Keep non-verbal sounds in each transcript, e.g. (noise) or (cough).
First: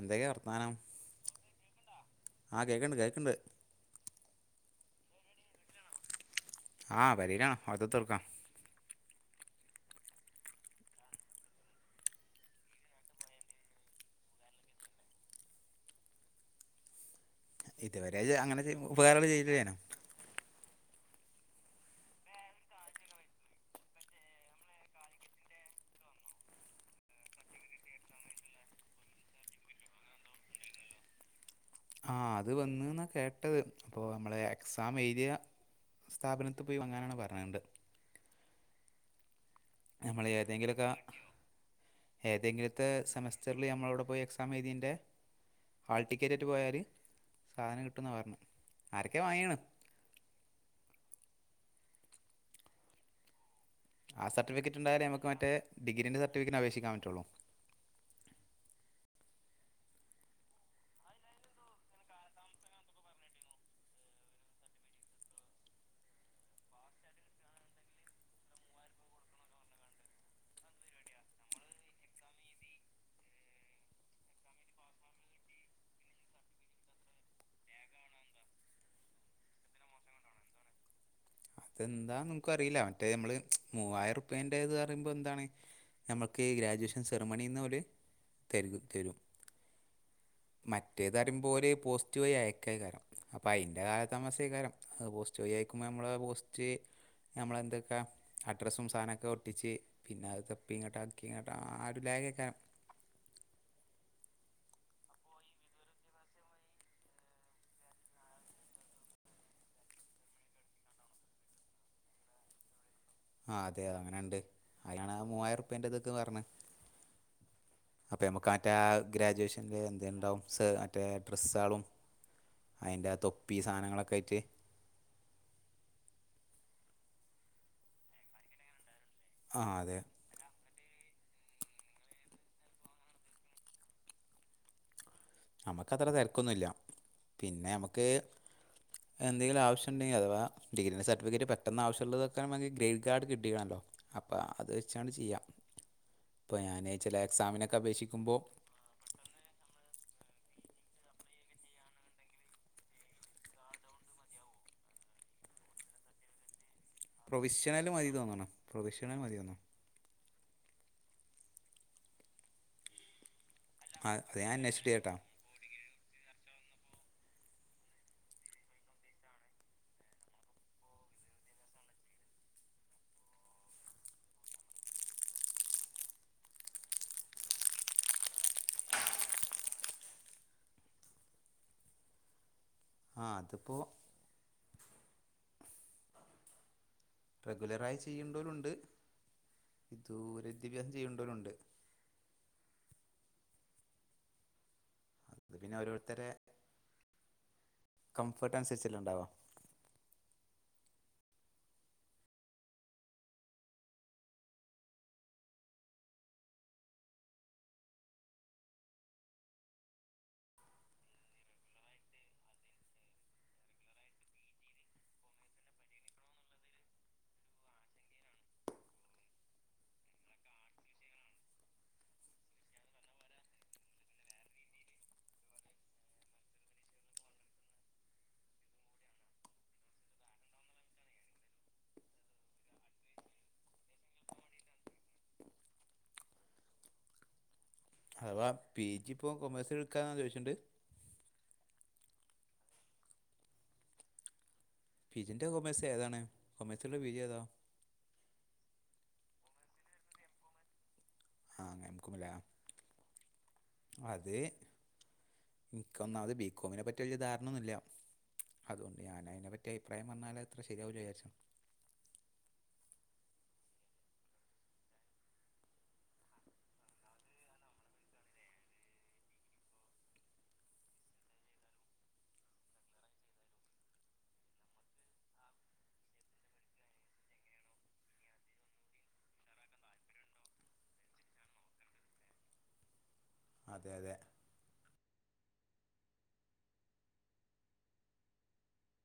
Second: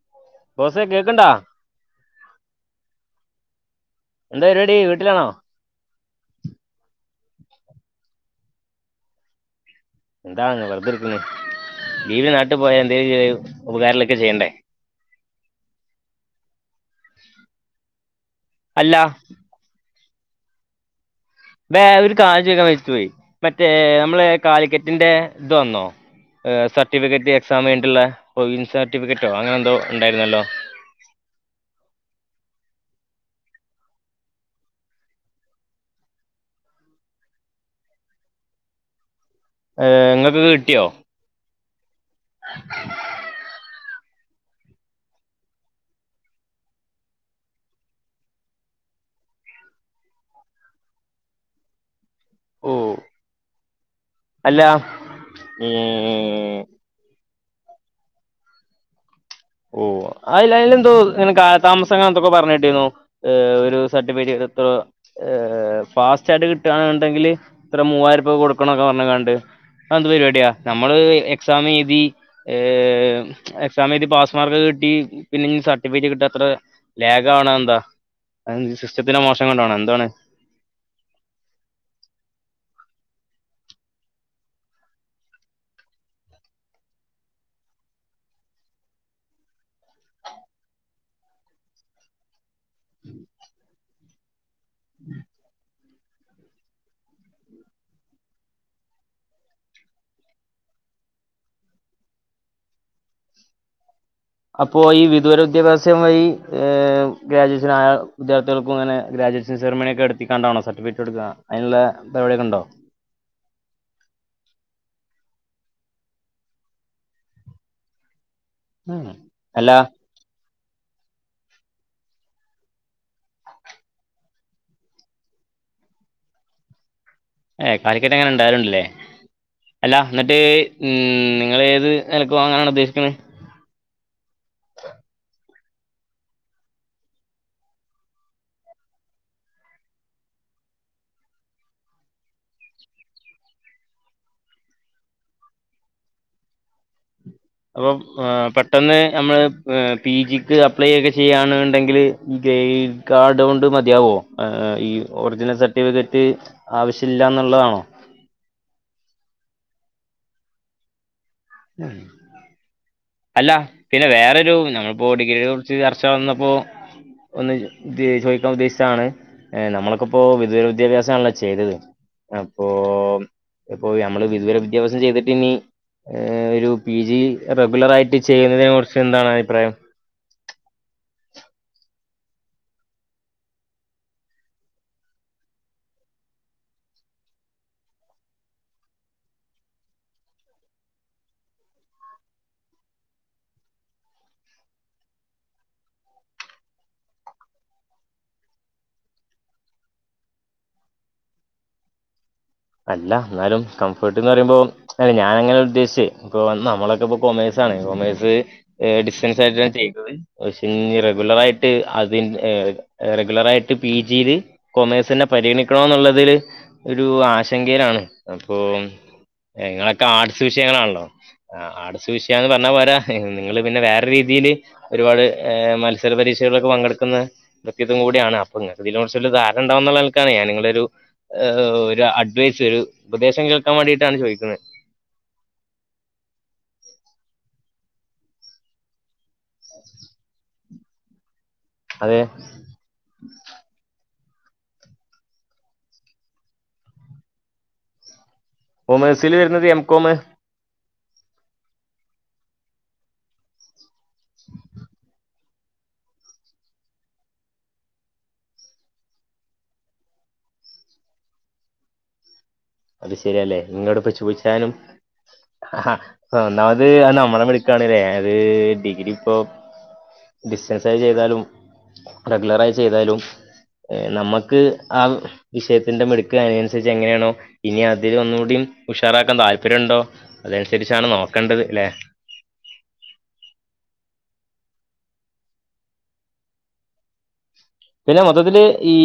എന്തൊക്കെയാ വർത്തമാനം ബോസേ കേക്കണ്ടാ ആഹ് കേക്കണ്ട് കേക്കണ്ട് എന്താ പരിപാടി വീട്ടിലാണോ വീട്ട്ലാണോ? ആഹാ പെരിലാണ് വെർതെ കുത്തർക്കാ എന്താ വെറുതിരിക്കുന്നു ബീവി നാട്ടിൽ പോയ എന്തതി ഉപകാരങ്ങളൊക്കെ ചെയ്യണ്ടേ ഇതുവരെ അങ്ങനെ അല്ല ഉപകാരങ്ങൾ ചെയ്ത്ല്ലേനോ (unintelligible) ഒരു കാര്യം ചോയ്ക്കാൻ വിട്ട് പോയി മറ്റേ ഞ്ഞമ്മളെ കാലിക്കറ്റിന്റെ ഇത് വന്നോ? സർട്ടിഫിക്കറ്റ് എക്സാം കഴിഞ്ഞിട്ടുള്ള കോവിൻ സർട്ടിഫിക്കറ്റോ അങ്ങനെ എന്തോ ഉണ്ടായിരുന്നല്ലോ ആഹ് അത് വന്ന് എന്നാണ് കേട്ടത് അപ്പോൾ നമ്മളെ എക്സാം എഴുതിയ സ്ഥാപനത്ത് പോയി വങ്ങാനാണ് പറഞ്ഞത് നമ്മൾ നിങ്ങൾക്ക് കിട്ടിയോ ഏതെങ്കിലൊക്കെ ഏതെങ്കിലത്തെ സെമസ്റ്ററിൽ നമ്മള് അവിടെ പോയി എക്സാം എഴുതിൻ്റെ ഹാൾ ടിക്കറ്റായിട്ട് പോയാൽ സാധനം കിട്ടുമെന്ന പറഞ്ഞു ആരൊക്കെ വാങ്ങിയാണ് ഓഹ് ആ സർട്ടിഫിക്കറ്റ് ഇണ്ടായാലെ ഞ്ഞമ്മക്ക് മറ്റെ ഡിഗ്രീന്റെ സർിഫിക്കറ്റ് ഈ അപേക്ഷിക്കാൻ പറ്റൊള്ളൂ ഓഹ് അയില് എന്തോ ങ്ങനെ കാലതാമസം പ്പങ്ങനെന്തൊക്കെ പറണേട്ടിരുന്നു ഒരു സർട്ടിഫിക്കറ്റ് എന്തോ ഏഹേ ഫാസ്റ്റായിട്ട് കിട്ടാണ്ന്ന്ണ്ടെങ്കില് എത്ര മൂവായിരപ്പിക്കെ കൊടുക്കണൊക്കെ പറഞ്ഞ് കാണ്ട് എന്ത് പരിപാടിയാ നമ്മള് എക്സാം എഴുതി എക്സാം എഴുതി പാസ് മാർക്ക് കിട്ടി പിന്നെ സർട്ടിഫിക്കറ്റ് കിട്ടി അത്ര ലേഗ് ആവണ് എന്താ അതെന്തെ സിസ്റ്റത്തിന്റെ മോശം കൊണ്ടാണോ എന്താണ്? അതെന്താ ൻക്ക് അറിയില്ല മറ്റേ നമ്മള് മൂവായിരം രൂപേൻറേത് പറയുമ്പോ എന്താണ് ഞ്ഞമ്മക്ക് ഗ്രാജുവേഷൻ സെർമണിന്നോല് തെരുകും തെരും മറ്റേത് പറയുമ്പോ ഒരു പോസ്റ്റ് വഴി അയ ആയികാരം അപ്പം അതിൻറെ കാല താമസമായികാരം അത് പോസ്റ്റ് വഴി അയക്കുമ്പോൾ നമ്മൾ പോസ്റ്റ് നമ്മളെന്തൊക്കെ അഡ്രസ്സും സാനമൊക്കെ ഒട്ടിച്ച് പിന്നെ അത് തപ്പി ഇങ്ങോട്ട് ആക്കി ഇങ്ങോട്ട് ആ ഒരു ലാഗ് ആക്ക അപ്പോ ഈ വിദൂര വിദ്യാഭ്യാസം വഴി ഗ്രാജുവേഷൻ ആയ വിദ്യാർഥികൾക്കും അങ്ങനെ ഗ്രാജുവേഷൻസർമണിയൊക്കെ എടുത്തിടാന്നോ സട്ടിഫിക്കറ്റ് എടുക്കുക അതിനുള്ള പരിപടിയൊ ഉണ്ടോ ആഹ് അതെ അത് അങ്ങനെയണ്ട് അയാണ് മൂവായിറുപ്പേന്റതക്ക് പറഞ്ഞ് അപ്പം ഞമ്മക്ക് അറ്റേ ഉം അല്ല ഗ്രാജുവേഷന്റെ എന്തേം ഇണ്ടാവും സ് അറ്റേ ഡ്രസ്സാളും അയിൻ്റ തൊപ്പി സാധനങ്ങളൊക്കായിട്ട് ഏ കാലിക്കട്ടെങ്ങനെ ഉണ്ടാവലുണ്ടല്ലേ ആ അല്ല അതെ എന്നി ട്ട് മ്മ് നിങ്ങളേത് വെലക്ക് വാങ്ങാനാണ് ഉദ്ദേശിക്കുന്നെ? അമ്മക്ക് അത്ര തെരക്കൊന്നുയില്ല പിന്നെ നമുക്ക് എന്തെങ്കിലും ആവശ്യുണ്ടെങ്കി അഥവാ ഡിഗ്രിന്റ സർട്ടിഫിക്കറ്റ് പെട്ടെന്നാവശ്യുള്ളതൊക്കെയാണങ്കി ഗ്രേഡ് കാർഡ് കിട്ടീണല്ലോ അപ്പ അത് വെച്ചാണ് ചെയ്യാം (inaudible) പാനെ ചെല എക്സാമിനൊക്ക അപേക്ഷിക്കുമ്പോ ട്ടെന്ന് ഞമ്മള് ഏഹ് പി ജിക്ക് അപ്ലൈ ഒക്കെ ചെയ്യാണുണ്ടെങ്കില് ഈ ഗ്രേ കാർഡോണ്ട് മതിയാവോ ആഹ് ആഹ് ഈ ഒറിജിനൽ സർട്ടിഫിക്കറ്റ്? ആവശ്യമില്ല എന്നുള്ളതാണോ പ്രൊവിഷണല് മതീന്ന് തോന്നണ് പ്രൊവിഷണല് മതീന്നൊ അല്ല പിന്നെ ആ അത് ഞാൻ വേറൊരു അന്വേഷിച്ചിട്ട് നമ്മളിപ്പോ കേട്ടോ ഡിഗ്രിടെ ഒ ച്ച് ചർച്ച വന്നപ്പോ ഒന്ന് ചോദിക്കാൻ ഉദ്ദേശിച്ചണ് ഏഹ് നമ്മളൊക്കിപ്പോ വിദൂര വിദ്യാഭ്യാസമാണല്ലോ ചെയ്തത്. അപ്പോ ഇപ്പൊ ഞമ്മള് വിദൂരവിദ്യാഭ്യാസം ചെയ്തിട്ടിനി മ്മ് ഒരു പി ജി റെഗുലറായിട്ട് ചെയ്യുന്നതിനെ കുറിച്ച് എന്താണ് അഭിപ്രായം? ആഹ് അതിപ്പോ റെഗുലറായി ചെയ്യുണ്ടോരുണ്ട് വിദൂര വിദ്യാഭ്യാസം ചെയ്യുണ്ടോരുവൊണ്ട് അത് പിന്ന ഓരോരുത്തരെ കംഫർട്ട് അനുസരിച്ചല്ലേ ണ്ടാവാ അല്ല ന്നാലും കംഫർട്ട്ന്ന് പറയുമ്പോ അല്ല ഞാനങ്ങനല്ല ഉദ്ദേശിച്ചേ ഇപ്പൊ നമ്മളൊക്കപ്പ കൊമേഴ്സാണെ കോമേഴ്സ് ഏഹ് ഡിസ്റ്റൻസാർയിട്ടാണ് ചെയ്തതെ പക്ഷേ റെഗുലറായിട്ട് അതി ഏഹ് റെഗുലറായിട്ട് പി ജീല് കൊമേഴ്സിനെ പരിഗണിക്കണോന്നുള്ളതില് ഒരു ആശങ്കയിലാണ് അപ്പം എ ങ്ങളൊക്ക ആർട്സ് വിഷയങ്ങളാണല്ലോ ആഹ് ആർട്സ് വിഷയാന്ന് പറഞ്ഞാ പോരാ നിങ്ങള് പിന്നെ വേറെരുരീതീല് ഒരുപാട് ഏഹ് മത്സര പരീക്ഷകളിലൊക്കെ പങ്കെടുക്കുന്ന ഇതും കൂടിയാണ് അപ്പ നിങ്ങക്ക് ഇതിനെ കുറിച്ചൊരു ധാരണ ഇണ്ടാവെന്നുള്ള നിൽക്കാണ് ഞാൻ നിങ്ങളെയൊരു ഏഹ് ഒരു അഡ് അഡ്വൈസ് ഒരു ഉപദേശം കേൾക്കാൻ വേണ്ടീട്ടാണ് ചോയിക്കുന്നെ അഥവാ പി ജി ഇപ്പോ കൊമേഴ്സ് എടുക്കാന്നൊരു വിഷയുണ്ട് അതെ. പീ ജിൻ്റ കൊമേഴ്‌സ് ഏതാണ് കൊമേഴ്‌സല്ള്ള പീ ജി ഏതാ? കൊമേഴ്സില് വരുന്നത് എം കോമ്. ആഹ് അങ്ങ എം കോമിലാ അത് എനിക്കൊന്നാമത് ബികോമിനെ പറ്റി വല്യ ധാരണ ഒന്നുല്ല. അതുകൊണ്ട് ഞാനയിനെ പറ്റി അഭിപ്രായം പറഞ്ഞാല് അത്ര ശരിയാവൂല ചാരിച്ചു അത് ശരിയാല്ലേ നിങ്ങളോടിപ്പോ ചോയ്ച്ചാലും ആഹ ഒന്നാമത് ആഹ് നമ്മളമിടുക്കാണേലേ അത് ഡിഗ്രി പ്പോ ഡിസ്റ്റൻസായി ചെയ്താലും റെഗുലറായി ചെയ്താലും ഏഹ് നമ്മക്ക് ആ വിഷയത്തിന്റെ മിടുക്ക് അയിനനുസരിച്ച് എങ്ങനെയാണോ ഇനി അതിനെ ഒന്നൂടി ഉഷാറാക്കാൻ താല്പര്യോണ്ടോ അതനുസരിച്ചാണ് നോക്കേണ്ടത് ല്ലെ? അതെ അതെ പിന്നെ മൊത്തത്തില് ഈ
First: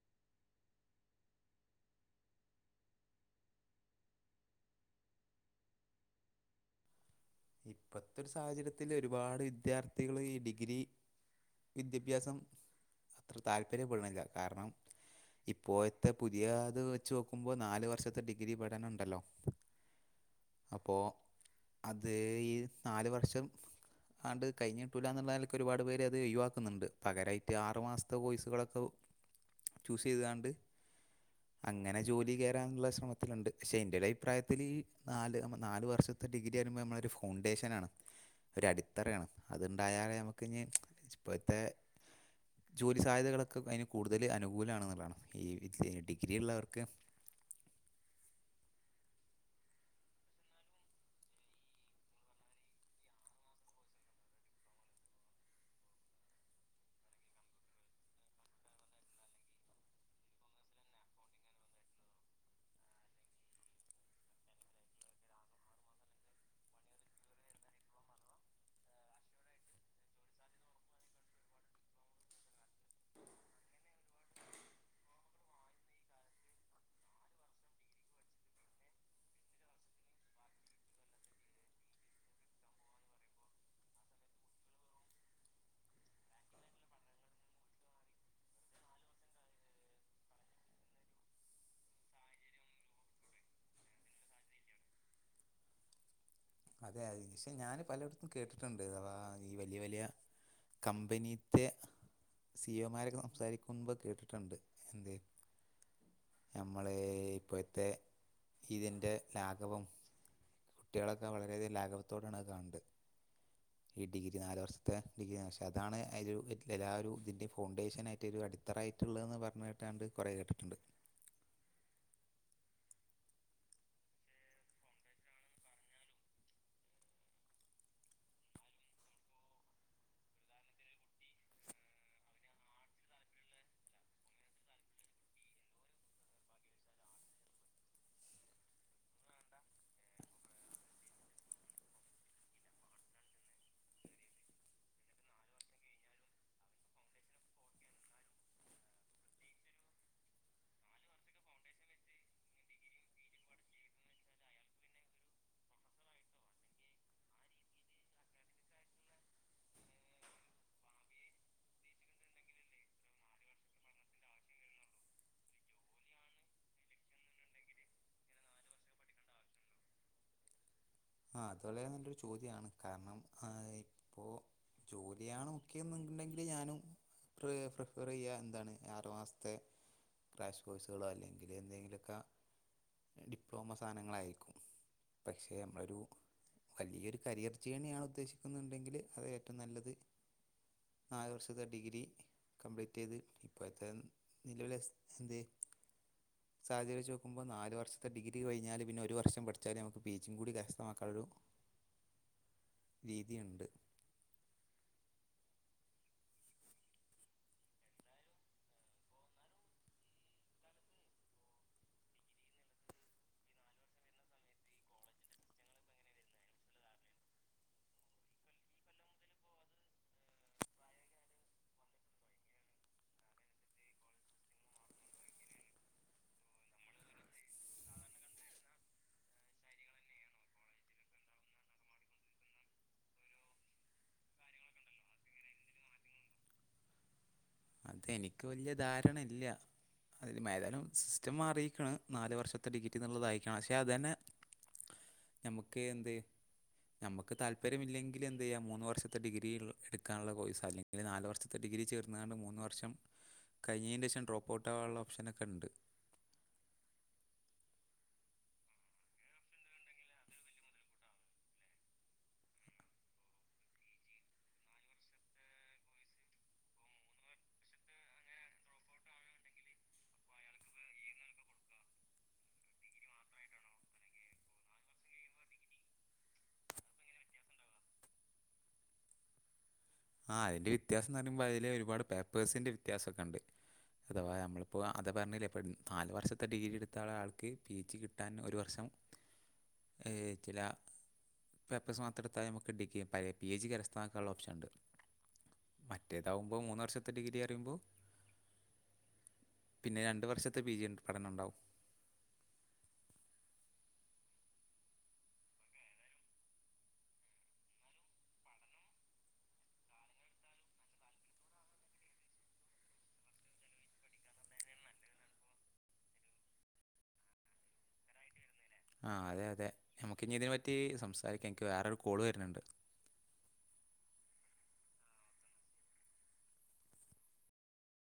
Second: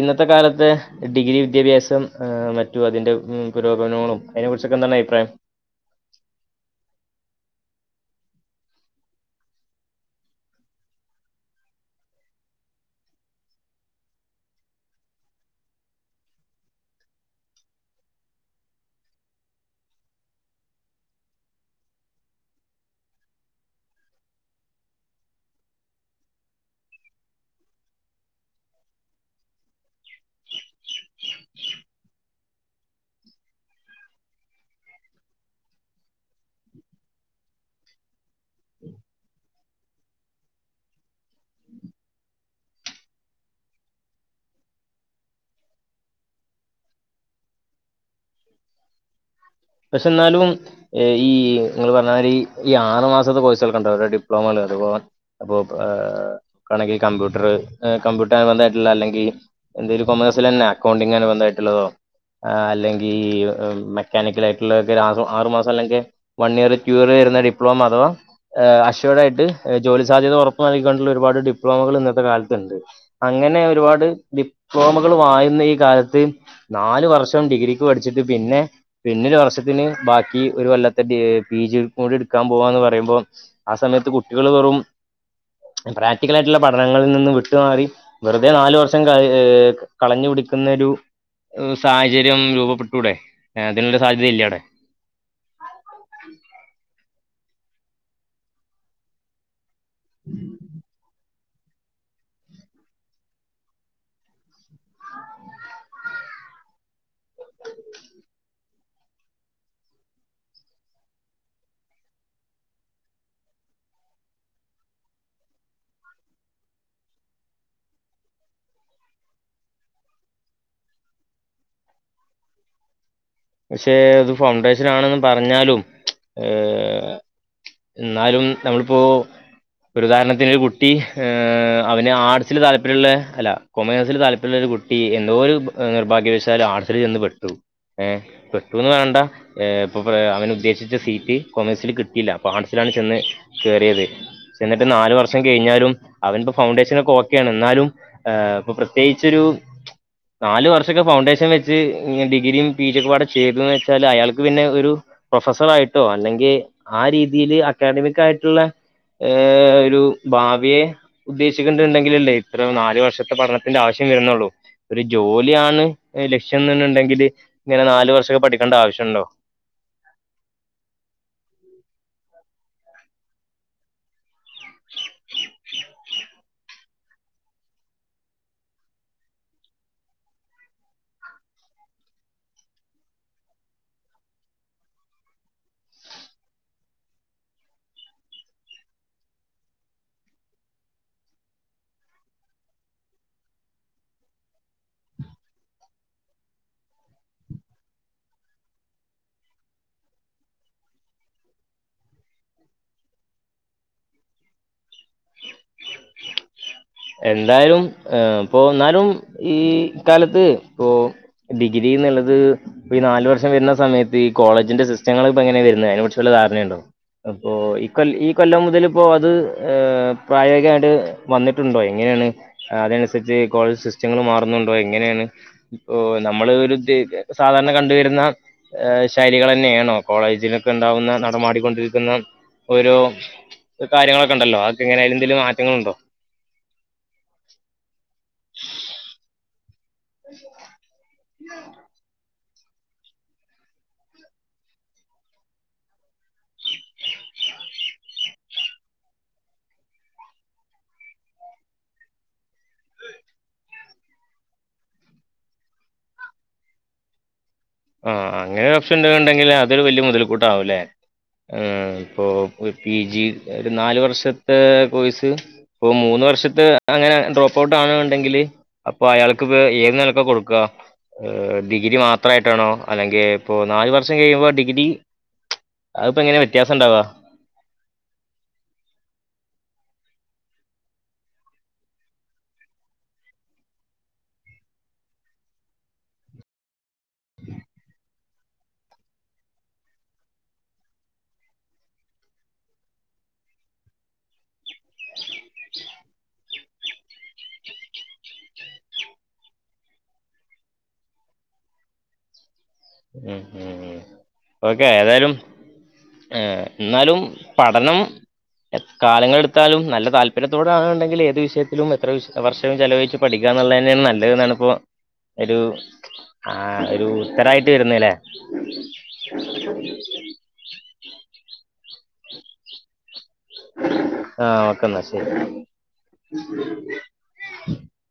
ഇന്നത്തെ കാലത്തെ ഡിഗ്രി വിദ്യാഭ്യാസം അഹ് മറ്റും അതിന്റെ മ്മ് പുരോഗമനങ്ങളും അയ്നെ കുറിച്ചൊക്കെ ന്താണ് അഭിപ്രായം? ഇപ്പൊത്തൊരു സാഹചര്യത്തില് ഒരുപാട് വിദ്യാർത്ഥികള് ഈ ഡിഗ്രി വിദ്യാഭ്യാസം അത്ര താല്പര്യപ്പെടുന്നില്ല കാരണം ഇപ്പോഴത്തെ പുതിയ ത് വെച്ച് നോക്കുമ്പോ നാല് വർഷത്തെ ഡിഗ്രി പഠനം ഉണ്ടല്ലോ അപ്പോ. ത് ഈ നാല് വർഷം. ആണ്ട് കഴിഞ്ഞിട്ടൂല്ലാന്നുള്ള നിലക്ക് ഒരുപാട് പേര് അത് ഒഴിവാക്കുന്നുണ്ട് പകരായിട്ട് ആറ് മാസത്തെ കോഴ്സുകളൊക്കെ ഒ. (inaudible) ചൂസ് ചെയ്താണ്ട്. (inaudible) അങ്ങനെ ജോലി കേറാംനുള്ള ശ്രമത്തിലുണ്ട് ക്ഷേ എൻ്റെ ഒരു അഭിപ്രായത്തിൽ നാല് അ നാല് വർഷത്തെ ഡിഗ്രി വരുമ്പോൾ നമ്മളൾ. ഒരു ഫൗണ്ടേഷനാണ്. ഒരു അടിത്തറയാണ്. അതുണ്ടായാലേ നമുക്ക ഞ്ഞി ഇപ്പോഴത്തെ. ജോലി സാധ്യതകളൊക്കെ അതിന് കൂടുതൽ അനുകൂലാണെന്നുള്ളതാണ് ഈ വി ഡിഗ്രി ഉള്ളവർക്ക്. പക്ഷെ ന്നാലും. ഏഹ് ഈ നിങ്ങങ്ങള് പറഞ്ഞ മാരി ഈ ആറ് മാസത്തെ കോഴ്സുകളൊ (unintelligible) ഡിപ്ലോമല്ല അത്പോലെ. അപ്പൊ ഏഹ് ക്കണെങ്കിൽ കമ്പ്യൂട്ടർ എഹ് കമ്പ്യൂട്ടർ അനുബന്ധായിട്ടുള്ള അല്ലെങ്കിൽ. എന്തേലും കൊമേഴ്സിലന്നേ അക്കൗണ്ടിംഗ് ബന്ധായിട്ടുള്ള തോ. ആ അല്ലെങ്കിൽ ഹ് മെക്കാനിക്കലയി. ള്ളൊര്ക്ക് ആസം ആറ് മാസം അല്ലെങ്കിൽ വൺ ഇയർ റ്റു ഇയർ വരുന്ന ഡിപ്ലോമ അഥവാ ഏ അശോർഡായിട്ട് ജോലി സാധ്യത ഉറപ്പു നൽകിക്കൊണ്ടുള്ള ഒരുപാട് ഡിപ്ലോമകൾ ഇന്നത്തെ കാലത്ത്ണ്ട്. അങ്ങനെ ഒരുപാട് ഡിപ്ലോമകൾ വായുന്ന ഈ കാലത്ത്. നാലു വർഷം ഡിഗ്രിക്ക് പഠിച്ചിട്ട് പിന്നെ പിന്നരു വർഷം. ത്തിന് ബാക്കി ഒരു കൊല്ലത്തെ ഏഹ് പി ജി കൂടി എടുക്കാൻ പോവാ എന്ന് പറയുമ്പോ. ആ സമയത്ത് കുട്ടികൾ വെറും പ്രാക്ടിക്കലായിട്ടുള്ള പഠനങ്ങളിൽ നിന്നും വിട്ടു മാറി. വെറുതെ നാലു വർഷം ക ഏ കളഞ്ഞു പിടിക്കുന്നൊരു. ഉം സാഹചര്യം രൂപപ്പെട്ടൂടെ എ അതിനൊരു സാധ്യത ഇല്ല്യ. ഹേ തെ ക്ഷെ ഞാൻ പലയിടത്തും കേട്ടിട്ടുണ്ട് അഥവാ ഈ വലിയ വലിയ കമ്പനി. ത്തെ സി ഒ മാരൊക്കെ സംസാരിക്കുമുമ്പ കേട്ടിട്ടുണ്ട് എന്ത് നമ്മൾ ഇപ്പോഴത്തെ ഇതിൻ്റെ ലാഘവം കുട്ട്യാളൊക്കെ വളരെയധികം ലാഘവത്തോടാണ് അത് കാണ് ണ്ട്. ഈ ഡിഗ്രി നാല് വർഷത്തെ ഡിഗ്രി പക്ഷേ അതാണ് അയിലൊരു (unintelligible) തിൻ്റെ ഫൗണ്ടേഷനായിട്ടൊരു അടി. ത്തറായിട്ടുള്ളതന്ന് പറഞ്ഞിട്ടാണ്ട് കുറേ കേട്ടിട്ടുണ്ട്. പക്ഷെ അത് ഫൗണ്ടേഷനാണെന്ന് പറഞ്ഞാലും ഏ. ഇന്നാലും നമ്മളിപ്പോ. ഒരു ഉദാഹരണത്തിന് ഒരു കുട്ടി ഏ അവന് ആർട്സില് താല്പര്യള്ള അല്ല. കൊമേഴ്സിൽ താൽപര്യള്ള ഒരു കുട്ടി എന്തോ ഒരു ഭ നിർഭാഗ്യവശാൽ ആർട്സിൽ ചെന്ന് പെട്ടു. ഏഹ് പെട്ടുന്ന് വാണ്ട. ഏഹ് പം അവൻ ഉദ്ദേശിച്ച സീറ്റ് കൊമേഴ്സിൽ കിട്ടിയില്ല അപ്പൊ ആർട്സിലാണ് ചെന്ന് കേയറിയത്. ചെന്നിട്ട് നാല് വർഷം കഴിഞ്ഞാലും അവനിപ്പം ഫൗണ്ടേഷനൊക്കെ ഓക്കെയാണ് എന്നാലും. ഏഹ് ഇപ്പൊ പ്രത്യേകിച്ചൊരു നാലു വർഷൊക്കെ ഫൗണ്ടേഷൻ വെച്ച് ഡിഗ്രിം. പീ ജി ഒക്കപ്പാടെ ചെയ്ത് വെച്ചാൽ അയാൾക്ക് പിന്നെ ഒരു. പ്രൊഫസർ ആയിട്ടോ അല്ലെങ്കിൽ ആ രീതിയില് അക്കാഡമിക് ആയിട്ടുള്ള. ഏ ഒരു ഭാവിയെ. ഉദ്ദേശിക്കണ്ടണ്ടെങ്കിലല്ലേ ഇത്ര നാല് വർഷത്തെ പഠനത്തിന്റെ ആവശ്യം വരുന്നുള്ളൂ. ഒരു ജോലിയാണ് എ ലക്ഷ്യം ന്ന് ന്ന് ഉണ്ടെങ്കില് ഇങ്ങനെ നാല് വർഷൊക്കെ പഠിക്കേണ്ട ആവശ്യണ്ടോ? ആ അത് വളരെ നല്ലൊരു ചോദ്യമാണ് കാരണം ഏ ഇപ്പോ. ജോലിയാണ് മുക്യംന്നുണ്ടെങ്കില് ഞാനും. പൃ പ്രിഫറയ്യാ എന്താണ് ആറ് മാസ്ത്തെ. ക്രാഷ് കോഴസുകളോ അല്ലെങ്കിൽ എന്തെങ്കിലൊക്ക. ഡിപ്ലോമോ സാധനങ്ങളായിരിക്കും പക്ഷേ. ഒരു വല്ല്യരു കരിയർ ജേണിയാണ് ഉദ്ദേശിക്കുന്നുണ്ടെങ്കിൽ അത് ഏറ്റവും നല്ലത്. നാല് വർഷത്തെ ഡിഗ്രി. കംപ്ലീറ്റ് ചെയ്ത് ഇപ്പോഴത്തെ നിലവിലെസ് എന്തേ സാഹചര്യം വെച്ച് നോക്കുമ്പോ നാല് വഷത്തെ ഡിഗ്രി കിഞ്ഞാല് പിന്നെ ഒരു വർഷം പഠിച്ചാല് നമുക്ക് പിജിം കൂടി ക സ്തമാക്കഴു രീതിയുണ്ട് എന്തായാലും ഏഹ് ഇപ്പൊ എന്നാലും ഈ കാലത്ത് ഇപ്പൊ ഡിഗ്രിന്നുള്ളത് ഇപ്പ ഈ നാല് വർഷം വരുന്ന സമയത്ത് ഈ കോളെജിന്റെ സിസ്റ്റങ്ങള് ഇപ്പോ എങ്ങനെ വരുന്നെ അതിനെകുറിച്ച് വല്ല ധാരണേണ്ടോ അപ്പോ ഈ കൊല്ല ഈ കൊല്ലം മുതലിപ്പോ അത് ഏഹ് പ്രായോഗികായിട്ട് വന്നിട്ട് ട്ടുണ്ടോ എങ്ങനെണ് അതനുസരിച്ച് കോളേജ് സിസ്റ്റങ്ങള് മാറുന്നുണ്ടോ എങ്ങനെയാണ് ഇപ്പോ നമ്മള് ഒരു ദേ സാധാരണ കണ്ടുവരുന്ന ഏഹ് ശൈലികള് തന്നെണോ കോളേജിലൊക്കെ ഉണ്ടാവുന്ന നടമാടിക്കൊണ്ടിരിക്കുന്ന ഒരു ഒരു കാര്യങ്ങളൊക്കെണ്ടല്ലോ അതൊക്കെങ്ങനെ എന്തേലും മാറ്റങ്ങളുണ്ടോ അതെനിക്ക് വല്ല്യ ധാരണ ഇല്ല്യ അതില് മെലനും സിസ്റ്റം മാറിയിക്കണ് നാല് വർഷത്തെ ഡിഗ്രിന്നുള്ളതായിക്കണ് പക്ഷെ അത് തന്നെ ഞമുക്ക് എന്തേ ഞമ്മക്ക് താല്പര്യമില്ലെങ്കിൽ എന്ത് ചെയ്യ മൂന്ന് വർഷത്തെ ഡിഗ്രി എടുക്കാനുള്ള കോഴ്സ് അല്ലെങ്കി ങ്കില് നല് വർഷത്തെ ഡിഗ്രി ചേർന്നാണ്ട് മൂന്ന് വർഷം കഴിഞ്ഞതിന്റെ ശേഷം ഡ്രോപൗട്ടാകാനുള്ള ഓപ്ഷനൊക്കെ ഉണ്ട് ആഹ് അങ്ങനെ ഒരു ഓപ്ഷൻ ഉണ്ടെന്നുണ്ടെങ്കില് അതൊരു വലിയ മുതൽ കൂട്ടാവൂല്ലേ ഏഹ് ഇപ്പോ ഒരു പി ജി ഒരു നാല് വർഷത്തെ കോഴ്സ് ഇപ്പോ മൂന്ന് വർഷത്തെ അങ്ങനെ ഡ്രോപ്പ് ഔട്ട് ആണെന്നുണ്ടെങ്കില് അപ്പൊ അയാൾക്ക് വേ ഏത് നിലക്കെ കൊടുക്കുക ഡിഗ്രി മാത്രായിട് ട്ടാണോ അല്ലെങ്കിൽ ഇപ്പോ നാല് വർഷം കഴിയുമ്പോ ഡിഗ്രി അതിപ്പോ എങ്ങനെ വ്യത്യാസം ഉണ്ടാവ ആഹ് അതിന്റെ വ്യത്യാസംന്ന് പറയുമ്പോ അതില് ഒരുപാട് പേപ്പേഴ്സിന്റെ വ്യത്യാസൊക്കെ ഉണ്ട് അഥവാ നമ്മളിപ്പോ അത് പറഞ്ഞില്ലേ ഇപ്പ നാല് വർഷത്തെ ഡിഗ്രി എടുത്ത ഒരാൾക്ക് പി ജി കിട് ട്ടാൻ ഒരു വർഷം ഏഹ് ചില പേപ്പഴ്സ് മാത്രെടുത്താലും നമുക്ക് ഡിഗ്രി പഴെ പി എ ജി കരസ്ഥമാക്കാനുള്ള ഓപ്ഷൻ ഉണ്ട് മറ്റേതാവുമ്പോ മൂന്ന് വർഷത്തെ ഡിഗ്രി പറയുമ്പോ പിന്നെ രണ്ട് വർഷത്തെ പി ജി ണ്ട് പഠനം ഉണ്ടാവും ഉം ഉം ഉം ഓക്കെ ഏതായാലും ഏഹ് ഇന്നാലും പഠനം എത് കാലങ്ങളെടുത്താലും നല്ല താല്പര്യത്തോടാണ് ഉണ്ടെങ്കിൽ ഏത് വിഷയത്തിലും എത്ര വിഷ് വർഷവും ചെലവഴിച്ചും പഠിക്കാന്നുള്ളന്നെയാണ് നല്ലത് എന്നാണ് ഇപ്പോ ഒരു ആഹ് ഒരു ഉത്തരായി ട്ടിരുന്നില്ലേ ആഹ് അതെ അതെ നമുക്ക് ഇനി ഇതിനെ പറ്റി സംസാരിക്കാം എനിക്ക് വേറൊരു കോള് വരുന്നുണ്ട് ആഹ് ഓക്കെന്നാ ശരി